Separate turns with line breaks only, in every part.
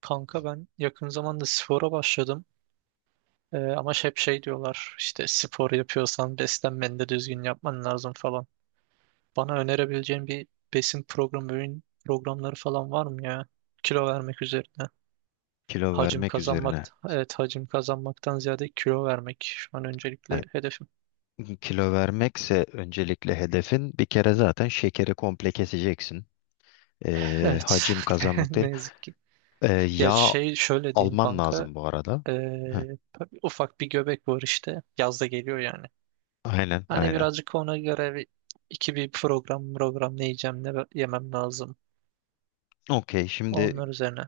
Kanka ben yakın zamanda spora başladım. Ama hep şey diyorlar işte, spor yapıyorsan beslenmeni de düzgün yapman lazım falan. Bana önerebileceğin bir besin programı, öğün programları falan var mı ya? Kilo vermek üzerine.
Kilo
Hacim
vermek
kazanmak,
üzerine.
evet, hacim kazanmaktan ziyade kilo vermek şu an öncelikle
Yani,
hedefim.
kilo vermekse öncelikle hedefin, bir kere zaten şekeri komple keseceksin.
Evet,
Hacim kazanmak değil.
ne yazık ki. Ya
Yağ
şey şöyle diyeyim
alman
kanka.
lazım bu arada.
ee,
Heh,
Ufak bir göbek var işte. Yaz da geliyor yani.
aynen
Hani
aynen.
birazcık ona göre bir, iki bir program ne yiyeceğim ne yemem lazım.
Okey, şimdi
Onlar üzerine.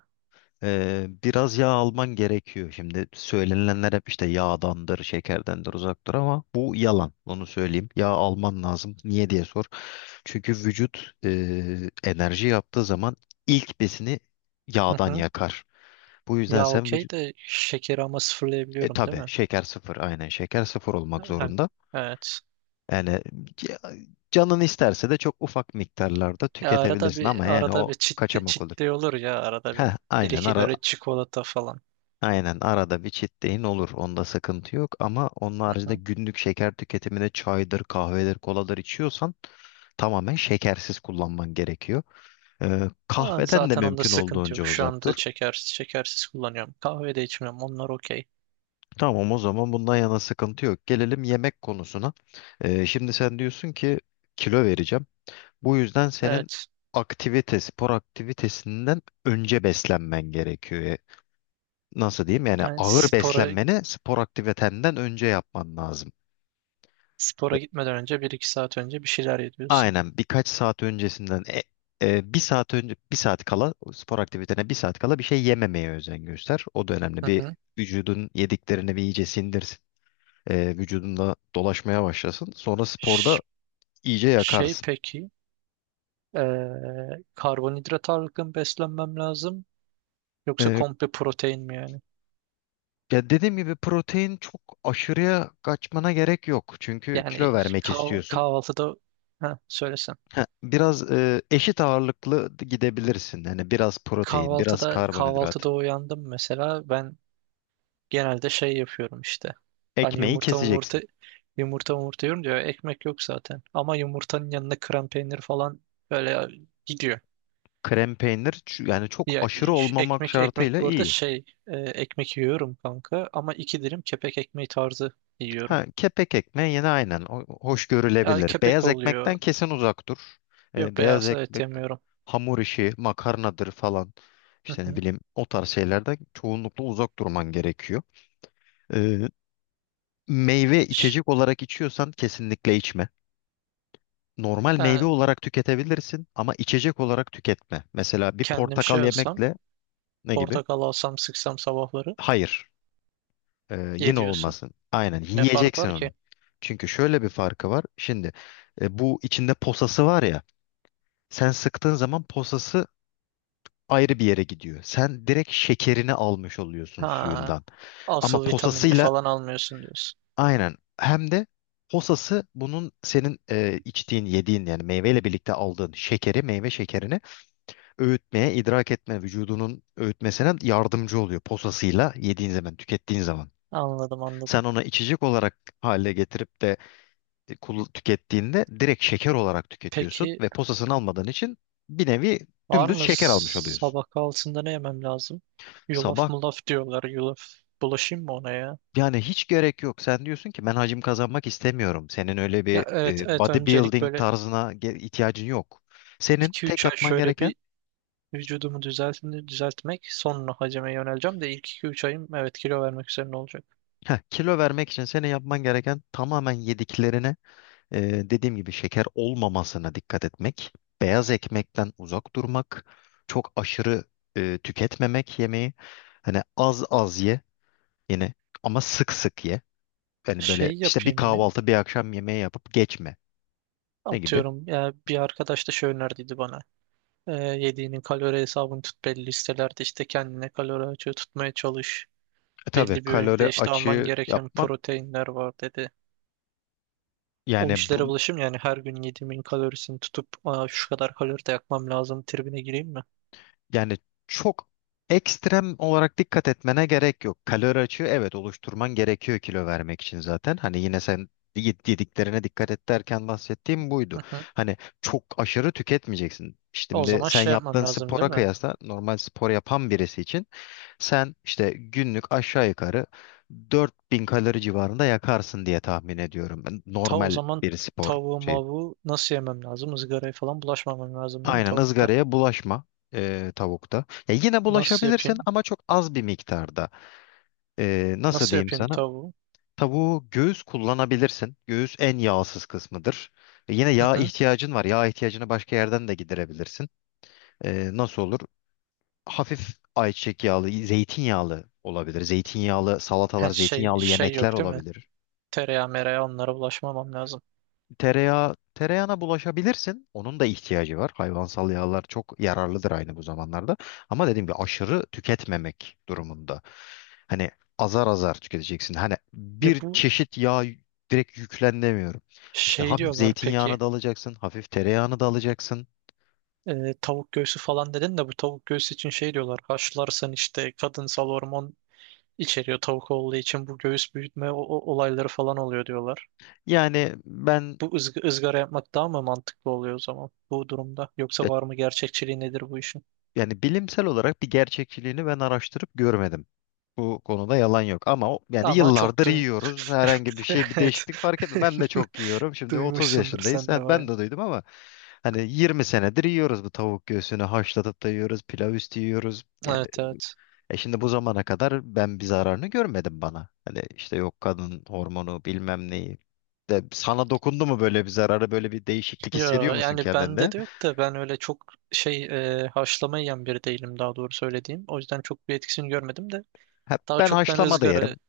biraz yağ alman gerekiyor. Şimdi söylenenler hep işte yağdandır, şekerdendir, uzaktır ama bu yalan. Onu söyleyeyim. Yağ alman lazım. Niye diye sor. Çünkü vücut enerji yaptığı zaman ilk besini
Hı
yağdan
hı.
yakar. Bu yüzden
Ya
sen
okey
vücut...
de şekeri ama
E
sıfırlayabiliyorum değil
tabii
mi?
şeker sıfır, aynen, şeker sıfır olmak
Hem,
zorunda.
evet.
Yani c- canın isterse de çok ufak miktarlarda
Ya arada
tüketebilirsin, ama
bir
yani o
çit
kaçamak olur.
çitli olur ya arada bir.
Heh,
Bir
aynen,
iki
ara
böyle çikolata falan.
aynen arada bir cheat day'in olur. Onda sıkıntı yok ama onun
Hı
haricinde
hı.
günlük şeker tüketimine, çaydır, kahvedir, koladır içiyorsan, tamamen şekersiz kullanman gerekiyor.
Ya
Kahveden de
zaten onda
mümkün
sıkıntı
olduğunca
yok. Şu
uzak dur.
anda şekersiz kullanıyorum. Kahve de içmiyorum. Onlar okey.
Tamam, o zaman bundan yana sıkıntı yok. Gelelim yemek konusuna. Şimdi sen diyorsun ki kilo vereceğim. Bu yüzden senin
Evet.
aktivite, spor aktivitesinden önce beslenmen gerekiyor. Nasıl diyeyim? Yani
Yani
ağır
spora
beslenmeni spor aktivitenden önce yapman lazım. E,
gitmeden önce bir iki saat önce bir şeyler yediyorsun.
Aynen, birkaç saat öncesinden bir saat önce, bir saat kala bir şey yememeye özen göster. O da önemli.
Hı
Bir,
hı.
vücudun yediklerini bir iyice sindirsin. Vücudunda dolaşmaya başlasın. Sonra
Ş-
sporda iyice
Şey
yakarsın.
peki. Karbonhidrat ağırlıklı mı beslenmem lazım? Yoksa
E,
komple protein mi yani?
Ya dediğim gibi, protein çok aşırıya kaçmana gerek yok. Çünkü kilo
Yani
vermek istiyorsun.
kahvaltıda, ha, söylesen.
Ha, biraz eşit ağırlıklı gidebilirsin. Yani biraz protein, biraz
Kahvaltıda
karbonhidrat.
uyandım mesela ben genelde şey yapıyorum işte. Hani
Ekmeği
yumurta yumurta
keseceksin.
yiyorum diyor. Ekmek yok zaten. Ama yumurtanın yanına krem peynir falan böyle gidiyor.
Krem peynir, yani çok
Ya
aşırı olmamak
ekmek
şartıyla
bu arada
iyi.
şey ekmek yiyorum kanka, ama iki dilim kepek ekmeği tarzı yiyorum.
Ha, kepek ekmeği yine aynen hoş
Ya
görülebilir.
kepek
Beyaz ekmekten
oluyor.
kesin uzak dur.
Yok,
Beyaz
beyaz et
ekmek,
yemiyorum.
hamur işi, makarnadır falan.
Hı
İşte ne
hı.
bileyim, o tarz şeylerden çoğunlukla uzak durman gerekiyor. Ee, Meyve
Ş-
içecek olarak içiyorsan kesinlikle içme. Normal meyve
Ha,
olarak tüketebilirsin, ama içecek olarak tüketme. Mesela bir
kendim
portakal
şey olsam,
yemekle ne gibi?
portakal alsam sıksam sabahları,
Hayır.
ye
Yine
diyorsun.
olmasın. Aynen
Ne fark
yiyeceksin
var ki?
onu. Çünkü şöyle bir farkı var. Şimdi bu içinde posası var ya. Sen sıktığın zaman posası ayrı bir yere gidiyor. Sen direkt şekerini almış oluyorsun
Ha,
suyundan. Ama
asıl vitaminini
posasıyla,
falan almıyorsun diyorsun.
aynen, hem de posası bunun, senin içtiğin, yediğin, yani meyveyle birlikte aldığın şekeri, meyve şekerini öğütmeye, idrak etme, vücudunun öğütmesine yardımcı oluyor posasıyla yediğin zaman, tükettiğin zaman.
Anladım, anladım.
Sen ona içecek olarak hale getirip de tükettiğinde direkt şeker olarak tüketiyorsun
Peki
ve posasını almadığın için bir nevi
var
dümdüz
mı
şeker almış oluyorsun.
sabah kahvaltısında ne yemem lazım? Yulaf
Sabah
mulaf diyorlar. Yulaf bulaşayım mı ona ya?
yani hiç gerek yok. Sen diyorsun ki ben hacim kazanmak istemiyorum. Senin öyle bir
Ya evet, evet, öncelik
bodybuilding
böyle
tarzına ihtiyacın yok. Senin
iki
tek
üç ay
yapman
şöyle
gereken
bir vücudumu düzeltmek, sonra hacime yöneleceğim de ilk 2-3 ayım evet kilo vermek üzerine olacak.
heh, Kilo vermek için senin yapman gereken, tamamen yediklerine e, dediğim gibi şeker olmamasına dikkat etmek. Beyaz ekmekten uzak durmak. Çok aşırı tüketmemek yemeği. Hani az az ye. Yine ama sık sık ye. Yani böyle
Şey
işte bir
yapayım mı?
kahvaltı, bir akşam yemeği yapıp geçme. Ne gibi?
Atıyorum ya, bir arkadaş da şey önerdiydi bana. Yediğinin kalori hesabını tut belli listelerde, işte kendine kalori açığı tutmaya çalış.
E tabii,
Belli bir öğünde
kalori
işte alman
açığı
gereken
yapman,
proteinler var dedi. O
yani bu,
işlere bulaşım yani, her gün yediğimin kalorisini tutup, aa, şu kadar kalori de yakmam lazım tribine gireyim mi?
yani çok ekstrem olarak dikkat etmene gerek yok. Kalori açığı, evet, oluşturman gerekiyor kilo vermek için zaten. Hani yine sen yediklerine dikkat et derken bahsettiğim buydu.
Hı hı.
Hani çok aşırı tüketmeyeceksin. İşte,
O
şimdi
zaman
sen
şey yapmam
yaptığın
lazım
spora,
değil
anladım,
mi?
kıyasla normal spor yapan birisi için, sen işte günlük aşağı yukarı 4.000 kalori civarında yakarsın diye tahmin ediyorum. Ben
Ta o
normal
zaman
bir spor
tavuğu
şey.
mavuğu nasıl yemem lazım? Izgaraya falan bulaşmamam lazım değil mi
Aynen,
tavukta?
ızgaraya bulaşma tavukta. Ya yine
Nasıl
bulaşabilirsin
yapayım?
ama çok az bir miktarda. Nasıl
Nasıl
diyeyim
yapayım
sana?
tavuğu?
Tavuğu göğüs kullanabilirsin. Göğüs en yağsız kısmıdır. Yine
Hı
yağ
hı.
ihtiyacın var. Yağ ihtiyacını başka yerden de giderebilirsin. Nasıl olur? Hafif ayçiçek yağlı, zeytinyağlı olabilir. Zeytinyağlı salatalar,
Ha, şey
zeytinyağlı yemekler
yok değil mi?
olabilir.
Tereyağı mereyağı, onlara bulaşmamam lazım.
Tereyağı, tereyağına bulaşabilirsin. Onun da ihtiyacı var. Hayvansal yağlar çok yararlıdır aynı bu zamanlarda. Ama dediğim gibi aşırı tüketmemek durumunda. Hani azar azar tüketeceksin. Hani
Ya
bir
bu
çeşit yağ direkt yüklenemiyorum. İşte
şey
hafif
diyorlar
zeytinyağını
peki.
da alacaksın, hafif tereyağını da alacaksın.
Tavuk göğsü falan dedin de, bu tavuk göğsü için şey diyorlar. Haşlarsan işte kadınsal hormon içeriyor tavuk olduğu için, bu göğüs büyütme olayları falan oluyor diyorlar.
Yani ben
Bu ızgara yapmak daha mı mantıklı oluyor o zaman bu durumda? Yoksa var mı gerçekçiliği, nedir bu işin?
Yani bilimsel olarak bir gerçekçiliğini ben araştırıp görmedim. Bu konuda yalan yok ama yani
Ama
yıllardır yiyoruz. Herhangi bir şey, bir
Evet.
değişiklik fark etmiyor. Ben de çok yiyorum. Şimdi 30
Duymuşsundur
yaşındayız.
sen de
Ha, ben
bayağı.
de duydum ama hani 20 senedir yiyoruz bu tavuk göğsünü, haşlatıp da yiyoruz, pilav üstü yiyoruz. Yani
Evet, evet.
e şimdi bu zamana kadar ben bir zararını görmedim bana. Hani işte yok kadın hormonu bilmem neyi. De, sana dokundu mu böyle bir zararı, böyle bir değişiklik
Ya
hissediyor musun
yani bende
kendinde?
de yok da, ben öyle çok şey haşlama yiyen biri değilim, daha doğru söylediğim. O yüzden çok bir etkisini görmedim de.
Ha,
Daha
ben
çok ben
haşlama da
ızgara,
yerim.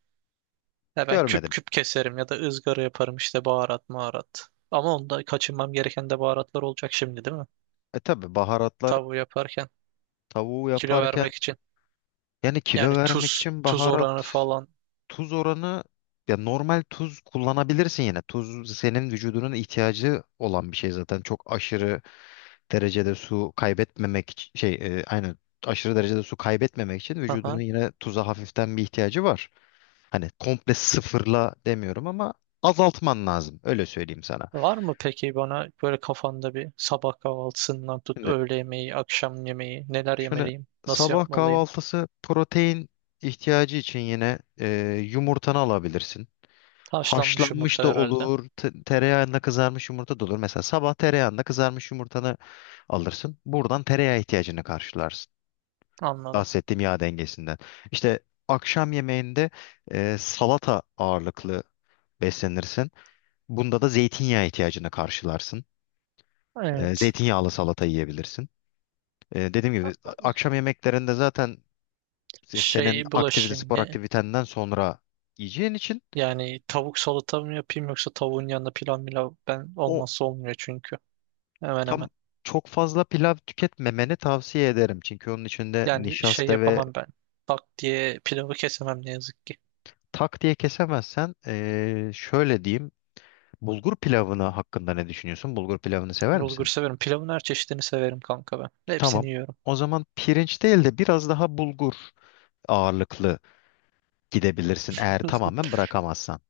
ya ben küp
Görmedim.
küp keserim ya da ızgara yaparım işte, baharat maharat. Ama onda kaçınmam gereken de baharatlar olacak şimdi değil mi?
E tabii, baharatlar,
Tavuğu yaparken,
tavuğu
kilo
yaparken,
vermek için.
yani
Yani
kilo vermek
tuz
için baharat,
oranı falan.
tuz oranı, ya normal tuz kullanabilirsin yine. Tuz senin vücudunun ihtiyacı olan bir şey zaten. Çok aşırı derecede su kaybetmemek aynen, aşırı derecede su kaybetmemek için vücudunun
Aha.
yine tuza hafiften bir ihtiyacı var. Hani komple sıfırla demiyorum ama azaltman lazım. Öyle söyleyeyim sana.
Var mı peki bana böyle kafanda bir, sabah kahvaltısından tut
Şimdi
öğle yemeği, akşam yemeği, neler
şöyle,
yemeliyim, nasıl
sabah
yapmalıyım?
kahvaltısı protein ihtiyacı için yine yumurtanı alabilirsin.
Haşlanmış yumurta
Haşlanmış da
herhalde.
olur, tereyağında kızarmış yumurta da olur. Mesela sabah tereyağında kızarmış yumurtanı alırsın. Buradan tereyağı ihtiyacını karşılarsın.
Anladım.
Bahsettiğim yağ dengesinden. İşte akşam yemeğinde salata ağırlıklı beslenirsin. Bunda da zeytinyağı ihtiyacını karşılarsın.
Evet.
Zeytinyağlı salata yiyebilirsin. Dediğim gibi akşam yemeklerinde zaten senin
Şey
aktivite,
bulaşayım
spor
mı?
aktivitenden sonra yiyeceğin için
Yani tavuk salata mı yapayım, yoksa tavuğun yanında pilav milav, ben
o,
olmazsa olmuyor çünkü. Hemen
tam,
hemen.
çok fazla pilav tüketmemeni tavsiye ederim. Çünkü onun içinde
Yani şey
nişasta ve
yapamam ben. Tak diye pilavı kesemem ne yazık ki.
tak diye kesemezsen, şöyle diyeyim. Bulgur pilavına hakkında ne düşünüyorsun? Bulgur pilavını sever
Bulgur
misin?
severim. Pilavın her çeşidini severim kanka ben.
Tamam.
Hepsini yiyorum.
O zaman pirinç değil de biraz daha bulgur ağırlıklı gidebilirsin, eğer tamamen bırakamazsan.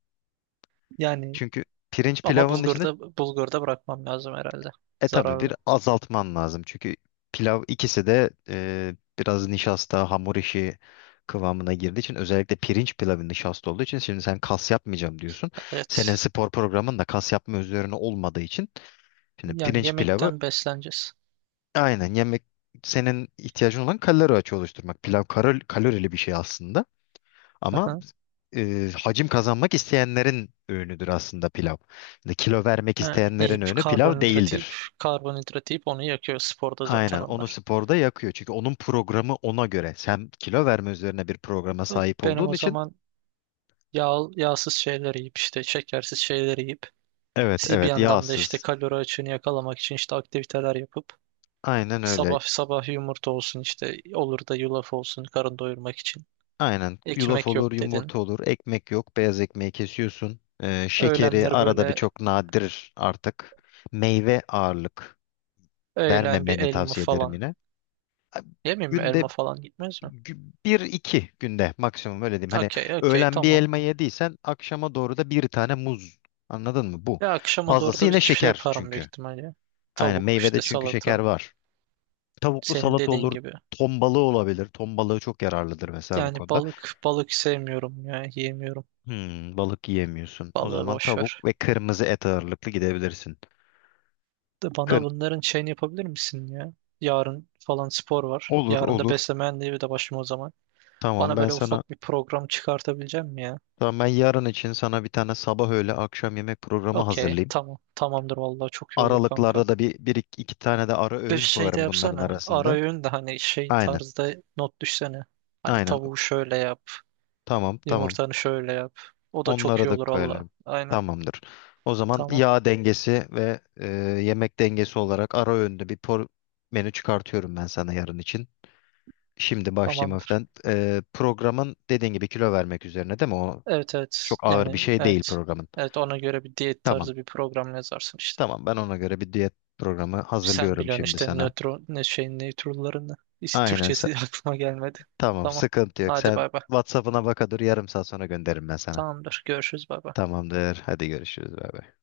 Yani
Çünkü pirinç
ama
pilavının içinde,
bulgurda bırakmam lazım herhalde.
e tabii
Zararlı.
bir azaltman lazım. Çünkü pilav, ikisi de biraz nişasta, hamur işi kıvamına girdiği için, özellikle pirinç pilavı nişasta olduğu için, şimdi sen kas yapmayacağım diyorsun. Senin
Evet.
spor programın da kas yapma üzerine olmadığı için, şimdi
Yani
pirinç pilavı,
yemekten besleneceğiz.
aynen, yemek senin ihtiyacın olan kalori açığı oluşturmak. Pilav kalor- kalorili bir şey aslında. Ama
Aha.
hacim kazanmak isteyenlerin öğünüdür aslında pilav. Şimdi kilo vermek
Ha,
isteyenlerin
yiyip
öğünü pilav
karbonhidrat yiyip
değildir.
onu yakıyor sporda zaten
Aynen, onu
onlar.
sporda yakıyor. Çünkü onun programı ona göre. Sen kilo verme üzerine bir programa sahip
Benim
olduğun
o
için
zaman yağsız şeyler yiyip, işte şekersiz şeyler yiyip,
evet,
siz bir
evet,
yandan da işte
yağsız.
kalori açığını yakalamak için işte aktiviteler yapıp,
Aynen öyle.
sabah yumurta olsun, işte olur da yulaf olsun karın doyurmak için.
Aynen, yulaf
Ekmek
olur,
yok dedin.
yumurta olur, ekmek yok, beyaz ekmeği kesiyorsun. Şekeri
Öğlenleri
arada bir,
böyle
çok nadir artık. Meyve ağırlık
bir
vermemeni
elma
tavsiye ederim
falan.
yine.
Yemeyeyim mi,
Günde
elma falan gitmez mi?
Bir iki günde maksimum, öyle diyeyim. Hani
Okey, okey,
öğlen bir
tamam.
elma yediysen, akşama doğru da bir tane muz. Anladın mı? Bu.
Ve akşama doğru
Fazlası
da bir
yine
şey
şeker
yaparım büyük
çünkü.
ihtimalle.
Aynen,
Tavuk
meyvede
işte,
çünkü şeker
salata.
var. Tavuklu
Senin
salata
dediğin
olur.
gibi.
Ton balığı olabilir. Ton balığı çok yararlıdır mesela bu
Yani
konuda.
balık, sevmiyorum ya, yiyemiyorum.
Hmm, balık yiyemiyorsun. O
Balığı
zaman
boş
tavuk
ver.
ve kırmızı et ağırlıklı gidebilirsin.
De bana
Kır,
bunların şeyini yapabilir misin ya? Yarın falan spor var.
olur
Yarın da
olur.
beslenme mühendiği de başım o zaman.
Tamam
Bana
ben
böyle
sana
ufak bir program çıkartabilecek mi ya?
tamam, ben yarın için sana bir tane sabah öğle akşam yemek programı
Okey,
hazırlayayım.
tamam. Tamamdır vallahi, çok iyi olur kanka.
Aralıklarda da iki tane de ara
Bir
öğün
şey de
koyarım bunların
yapsana. Ara
arasında.
öğün de hani şey
Aynen.
tarzda not düşsene. Hani
Aynen.
tavuğu şöyle yap,
Tamam, tamam.
yumurtanı şöyle yap. O da çok
Onlara
iyi
da
olur valla.
koyalım.
Aynen.
Tamamdır. O zaman
Tamam.
yağ dengesi ve yemek dengesi olarak ara öğünde bir menü çıkartıyorum ben sana yarın için. Şimdi başlayayım
Tamamdır.
hafiften. Programın dediğin gibi kilo vermek üzerine, değil mi? O
Evet, evet.
çok ağır bir
Yani
şey değil,
evet.
programın.
Evet, ona göre bir diyet
Tamam.
tarzı bir program yazarsın işte.
Tamam, ben ona göre bir diyet programı
Sen
hazırlıyorum
biliyorsun
şimdi
işte
sana.
nötron ne şey nötrullarını.
Aynen.
Türkçesi aklıma gelmedi.
Tamam,
Tamam.
sıkıntı yok.
Hadi
Sen
bay bay.
WhatsApp'ına baka dur, yarım saat sonra gönderirim ben sana.
Tamamdır. Görüşürüz, bay bay.
Tamamdır. Hadi görüşürüz. Bay bay.